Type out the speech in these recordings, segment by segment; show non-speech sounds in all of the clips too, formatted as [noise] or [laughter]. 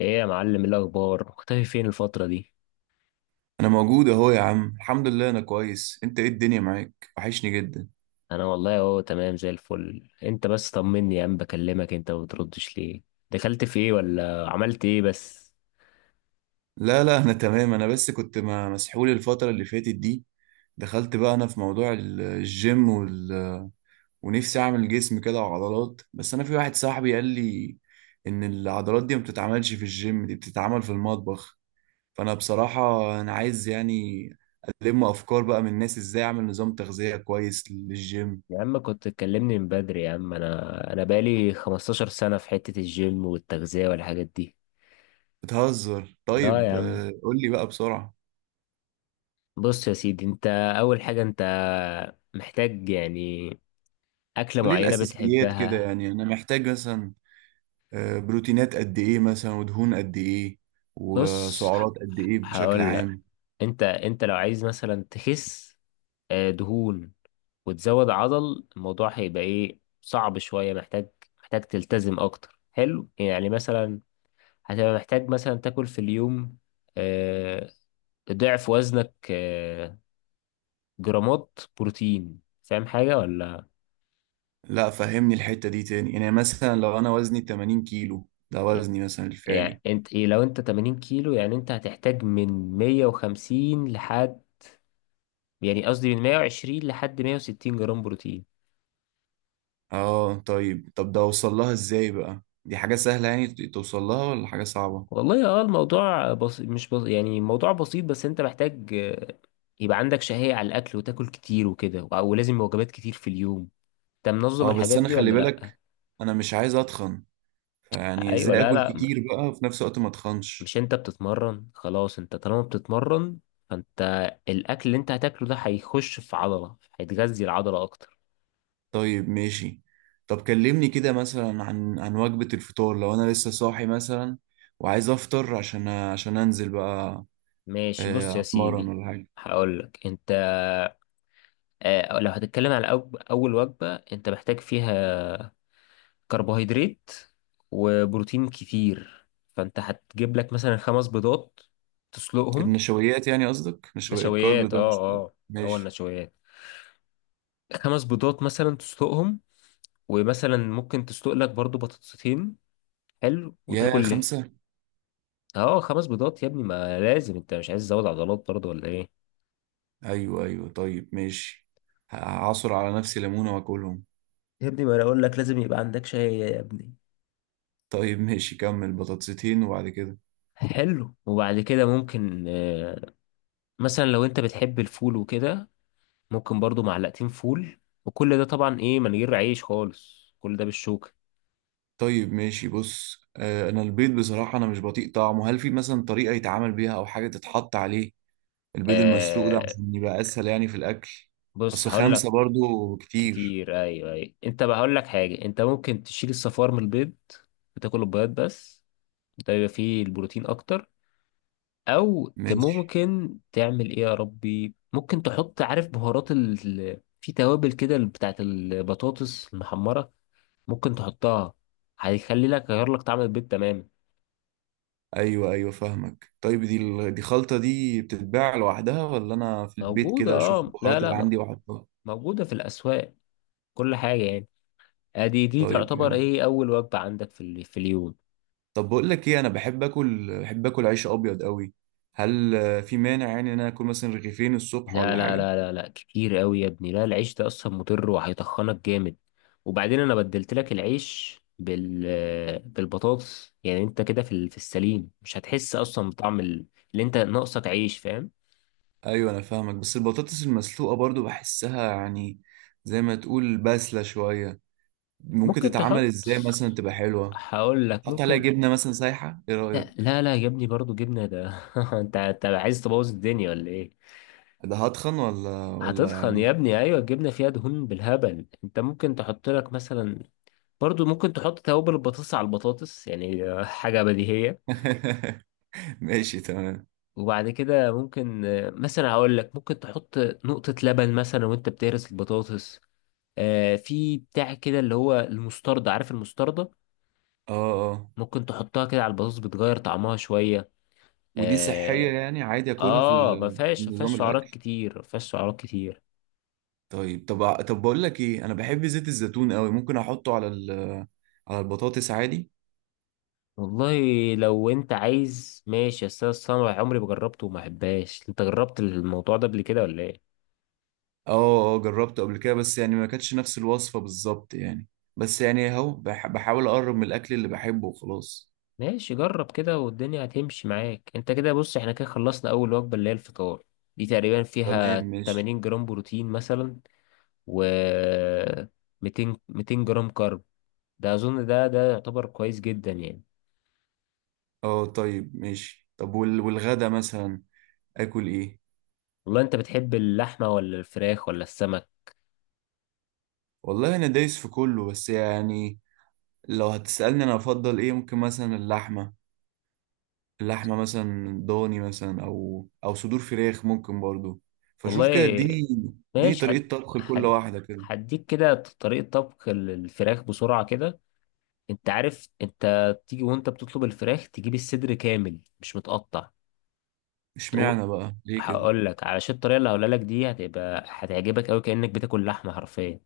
ايه يا معلم، إيه الاخبار؟ مختفي فين الفتره دي؟ انا موجود اهو يا عم، الحمد لله انا كويس. انت ايه الدنيا معاك؟ وحشني جدا. انا والله اهو تمام زي الفل. انت بس طمني يا عم، بكلمك انت ما بتردش ليه؟ دخلت في ايه ولا عملت ايه بس؟ لا لا، انا تمام. انا بس كنت مسحول الفترة اللي فاتت دي. دخلت بقى انا في موضوع الجيم ونفسي اعمل جسم كده وعضلات. بس انا في واحد صاحبي قال لي ان العضلات دي ما بتتعملش في الجيم، دي بتتعمل في المطبخ. فانا بصراحة انا عايز يعني الم افكار بقى من الناس، ازاي اعمل نظام تغذية كويس للجيم. يا عم كنت تكلمني من بدري. يا عم انا بقالي 15 سنه في حته الجيم والتغذيه والحاجات دي. بتهزر؟ اه طيب، يا عم. قول لي بقى بسرعة. بص يا سيدي، انت اول حاجه انت محتاج يعني اكله قولي معينه الأساسيات كده، بتحبها. يعني أنا محتاج مثلا بروتينات قد إيه مثلا، ودهون قد إيه، بص وسعرات قد إيه بشكل هقول لك. عام. انت لو عايز مثلا تخس دهون وتزود عضل، الموضوع هيبقى ايه صعب شوية. محتاج تلتزم اكتر. حلو، يعني مثلا هتبقى محتاج مثلا تاكل في اليوم آه، ضعف وزنك جرامات بروتين. فاهم حاجة ولا؟ لا، فهمني الحتة دي تاني. يعني مثلا لو أنا وزني 80 كيلو، ده وزني مثلا يعني الفعلي. انت ايه، لو انت 80 كيلو يعني انت هتحتاج من 150 لحد، يعني قصدي من 120 لحد 160 جرام بروتين. آه طيب، ده أوصل لها إزاي بقى؟ دي حاجة سهلة يعني توصل لها ولا حاجة صعبة؟ والله اه، الموضوع بس... مش بس... يعني موضوع بسيط، بس انت محتاج يبقى عندك شهية على الأكل وتاكل كتير وكده، ولازم وجبات كتير في اليوم. انت منظم آه، بس الحاجات أنا دي خلي ولا لأ؟ بالك، أنا مش عايز أتخن. فيعني أيوة. إزاي لا آكل لا، كتير بقى وفي نفس الوقت ما أتخنش؟ مش انت بتتمرن؟ خلاص انت طالما بتتمرن فانت الأكل اللي انت هتاكله ده هيخش في عضلة، هيتغذي العضلة أكتر. طيب ماشي. طب كلمني كده مثلا عن وجبة الفطار، لو انا لسه صاحي مثلا وعايز افطر عشان انزل بقى. ماشي بص يا اتمرن سيدي. ولا حاجة. هقولك انت لو هتتكلم على أول وجبة، انت محتاج فيها كربوهيدرات وبروتين كتير. فانت هتجيب لك مثلا خمس بيضات تسلقهم. النشويات، يعني قصدك نشويات الكارب نشويات، اه ده، مش؟ اه، هو ماشي. النشويات. خمس بيضات مثلا تسلقهم، ومثلا ممكن تسلق لك برضو بطاطسين. حلو يا وتاكل. خمسة؟ اه خمس بيضات يا ابني، ما لازم، انت مش عايز تزود عضلات برضو ولا ايه؟ ايوه، ايوه، طيب ماشي. هعصر على نفسي ليمونة واكلهم. يا ابني ما انا اقول لك لازم يبقى عندك شاي يا ابني. طيب ماشي، كمل. بطاطستين وبعد كده؟ حلو، وبعد كده ممكن مثلا لو انت بتحب الفول وكده، ممكن برضو معلقتين فول. وكل ده طبعا ايه من غير عيش خالص، كل ده بالشوكة. طيب ماشي، بص. انا البيض بصراحة انا مش بطيق طعمه. هل في مثلا طريقة يتعامل بيها او حاجة تتحط عليه، البيض المسلوق ده، آه، عشان يبقى اسهل يعني في الاكل؟ بص اصل هقول لك. خمسة برضو كتير. كتير، ايوه ايوه. انت بقى هقول لك حاجة، انت ممكن تشيل الصفار من البيض وتاكل البيض بس. ده بيبقى فيه البروتين اكتر. او ماشي. ممكن تعمل ايه يا ربي، ممكن تحط، عارف، بهارات ال... في توابل كده بتاعت البطاطس المحمرة، ممكن تحطها، هيخلي لك، يغير لك طعم البيض تماما. ايوه، ايوه، فاهمك. طيب دي دي خلطة دي بتتباع لوحدها ولا انا في البيت موجودة كده اشوف اه، لا البهارات لا اللي م- عندي واحطها؟ موجودة في الأسواق، كل حاجة يعني. ادي دي طيب تعتبر حلو. ايه اول وجبة عندك في في اليوم. طب بقول لك ايه، انا بحب اكل عيش ابيض قوي. هل في مانع يعني ان انا اكل مثلا رغيفين الصبح لا ولا لا حاجة؟ لا لا لا كتير قوي يا ابني، لا، العيش ده اصلا مضر وهيطخنك جامد. وبعدين انا بدلت لك العيش بالبطاطس، يعني انت كده في في السليم مش هتحس اصلا بطعم اللي انت ناقصك عيش، فاهم؟ ايوه، انا فاهمك. بس البطاطس المسلوقة برضو بحسها، يعني زي ما تقول باسلة شوية. ممكن ممكن تتعمل تحط، ازاي مثلا تبقى حلوة؟ هقول لك حط عليها ممكن. جبنة مثلا سايحة، ايه لا رأيك؟ لا لا يا ابني برضو جبنة ده، [laughs] انت انت عايز تبوظ الدنيا ولا ايه؟ ده هتخن ولا هتتخن يا يعني؟ ابني ايوه، الجبنه فيها دهون بالهبل. انت ممكن تحط لك مثلا برضو ممكن تحط توابل البطاطس على البطاطس، يعني [laughs] حاجه بديهيه. [laughs] ماشي تمام. وبعد كده ممكن مثلا هقول لك ممكن تحط نقطه لبن مثلا وانت بتهرس البطاطس. في بتاع كده اللي هو المستردة، عارف المستردة؟ اه، اه. ممكن تحطها كده على البطاطس، بتغير طعمها شوية. ودي صحية اه. يعني عادي اكلها آه، ما في فيهاش، ما نظام فيهاش سعرات الاكل؟ كتير، ما فيهاش سعرات كتير. طيب. طب بقول لك ايه، انا بحب زيت الزيتون قوي. ممكن احطه على البطاطس عادي؟ والله لو انت عايز ماشي، بس انا الصنوة عمري ما جربته وما احبهاش. انت جربت الموضوع ده قبل كده ولا ايه؟ اه، اه، جربته قبل كده. بس يعني ما كانتش نفس الوصفة بالظبط يعني. بس يعني اهو بحاول اقرب من الاكل اللي بحبه وخلاص. ماشي، جرب كده والدنيا هتمشي معاك. انت كده بص احنا كده خلصنا اول وجبة اللي هي الفطار. دي تقريبا تمام فيها ماشي. 80 جرام بروتين مثلا، و 200 200 جرام كارب. ده اظن ده يعتبر كويس جدا يعني. اه طيب ماشي. طب والغدا مثلا اكل ايه؟ والله انت بتحب اللحمة ولا الفراخ ولا السمك؟ والله انا دايس في كله. بس يعني لو هتسألني انا افضل ايه، ممكن مثلا اللحمة مثلا ضاني مثلا او صدور فراخ ممكن برضو. فشوف كده، والله اديني ماشي. حد طريقة طبخ لكل حد واحدة كده. هديك كده طريقة طبخ الفراخ بسرعة كده. انت عارف انت تيجي وانت بتطلب الفراخ، تجيب الصدر كامل مش متقطع. تقول، اشمعنى بقى ليه كده؟ هقول لك، علشان الطريقه اللي هقولها لك دي هتبقى هتعجبك قوي كانك بتاكل لحمه حرفيا.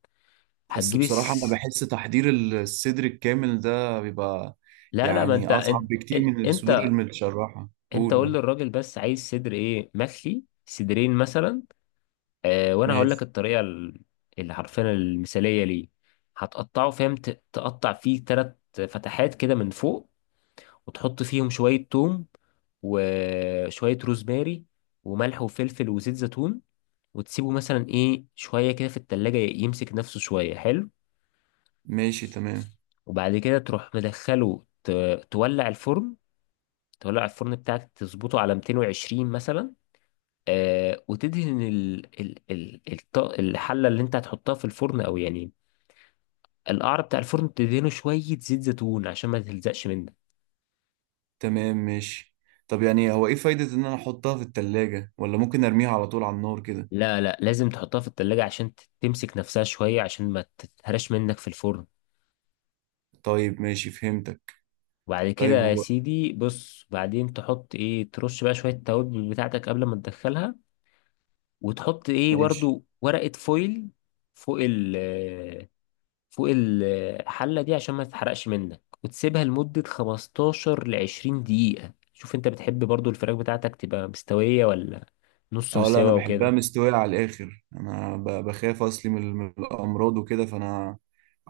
بس هتجيب بصراحة انا الس... بحس تحضير الصدر الكامل ده بيبقى لا لا، ما يعني اصعب بكتير من الصدور انت المتشرحة، انت قولوا. قول للراجل بس عايز صدر ايه، مخلي صدرين مثلا. اه وانا هقول لك ماشي. الطريقه اللي حرفيا المثاليه ليه. هتقطعه فاهم، تقطع فيه ثلاث فتحات كده من فوق، وتحط فيهم شوية توم وشوية روزماري وملح وفلفل وزيت زيتون. وتسيبه مثلا ايه شوية كده في التلاجة يمسك نفسه شوية. حلو، ماشي تمام. وبعد كده تروح مدخله تولع الفرن. تولع الفرن بتاعك تظبطه على 220 مثلا. آه وتدهن الحلة اللي انت هتحطها في الفرن، او يعني القعر بتاع الفرن تدهنه شوية زيت زيتون عشان ما تلزقش منك. تمام ماشي. طب يعني هو ايه فايدة ان انا احطها في التلاجة، ولا ممكن ارميها على طول على النار كده؟ لا لا لازم تحطها في التلاجة عشان تمسك نفسها شوية عشان ما تتهرش منك في الفرن. طيب ماشي، فهمتك. وبعد كده طيب يا هو. سيدي بص، بعدين تحط ايه، ترش بقى شوية التوابل بتاعتك قبل ما تدخلها. وتحط ايه ماشي. برضو ورقة فويل فوق فوق الحلة دي عشان ما تتحرقش منك، وتسيبها لمدة 15 ل 20 دقيقة. شوف انت بتحب برضو الفراخ بتاعتك تبقى مستوية ولا نص اه لا، انا مستوى بحبها وكده. مستوية على الاخر. انا بخاف اصلي من الامراض وكده، فانا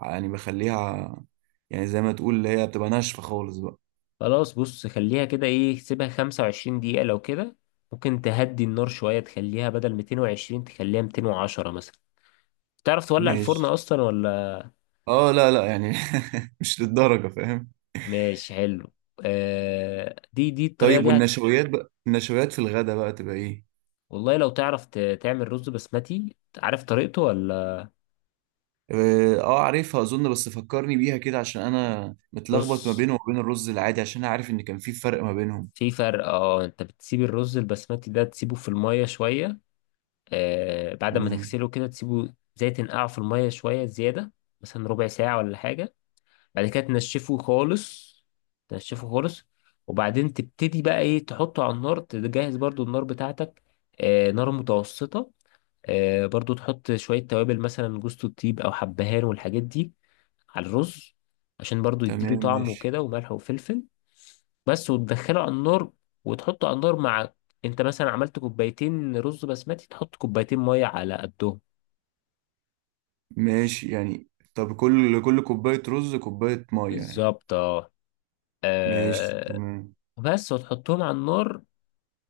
يعني بخليها، يعني زي ما تقول اللي هي بتبقى ناشفة خالص بقى. خلاص بص خليها كده ايه، سيبها 25 دقيقة لو كده. ممكن تهدي النار شوية تخليها بدل 220 تخليها 210 مثلا. تعرف تولع الفرن ماشي. اصلا ولا؟ اه لا، لا، يعني [laughs] مش للدرجة، فاهم. ماشي حلو. آه دي الطريقة طيب دي هت... والنشويات بقى، النشويات في الغدا بقى تبقى ايه؟ والله لو تعرف تعمل رز بسمتي، عارف طريقته ولا؟ اه، عارفها اظن. بس فكرني بيها كده عشان انا متلخبط ما بص، بينه وما بين الرز العادي، عشان انا عارف ان كان في فرق ما بينهم. في فرق اه. انت بتسيب الرز البسمتي ده تسيبه في المية شوية، آه بعد ما تمام. تغسله كده تسيبه زي تنقعه في المية شوية زيادة، مثلا ربع ساعة ولا حاجة. بعد كده تنشفه خالص، تنشفه خالص. وبعدين تبتدي بقى ايه تحطه على النار. تجهز برضو النار بتاعتك، آه نار متوسطة. آه برضو تحط شوية توابل مثلا جوز الطيب او حبهان والحاجات دي على الرز، عشان برضو يديله تمام طعم ماشي، وكده، وملح وفلفل. بس وتدخله على النار. وتحطه على النار مع، انت مثلا عملت كوبايتين رز بسمتي تحط كوبايتين مية على قدهم. ماشي يعني. طب كل كوباية رز كوباية مية يعني؟ بالظبط اه. ماشي آه، تمام. بس وتحطهم على النار.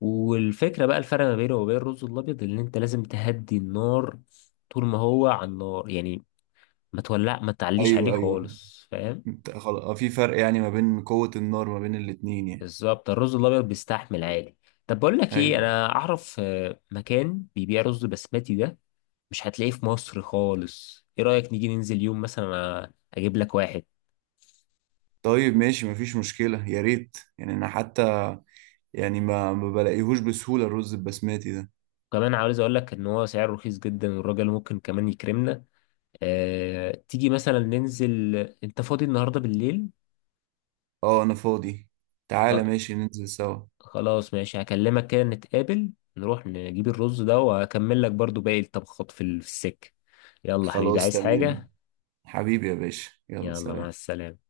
والفكرة بقى الفرق ما بينه وبين الرز الأبيض إن أنت لازم تهدي النار طول ما هو على النار يعني. ما تولع، ما تعليش عليه أيوه، أيوه، خالص، فاهم؟ انت خلاص؟ في فرق يعني ما بين قوة النار، ما بين الاتنين يعني؟ بالظبط، الرز الأبيض بيستحمل عادي. طب بقول لك إيه، أيوه. أنا أعرف مكان بيبيع رز بسمتي ده، مش هتلاقيه في مصر خالص. إيه رأيك نيجي ننزل يوم مثلا، أجيب لك واحد. طيب ماشي، مفيش مشكلة. يا ريت يعني، أنا حتى يعني ما بلاقيهوش بسهولة الرز البسماتي ده. كمان عاوز أقول لك إن هو سعره رخيص جدا، والراجل ممكن كمان يكرمنا. أه تيجي مثلا ننزل. أنت فاضي النهاردة بالليل؟ أه، أنا فاضي. تعالى، ماشي ننزل سوا. خلاص ماشي، هكلمك كده نتقابل، نروح نجيب الرز ده وهكمل لك برضو باقي الطبخات في في السكة. يلا حبيبي، خلاص عايز تمام. حاجة؟ حبيبي يا باشا، يلا يلا مع سلام. السلامة.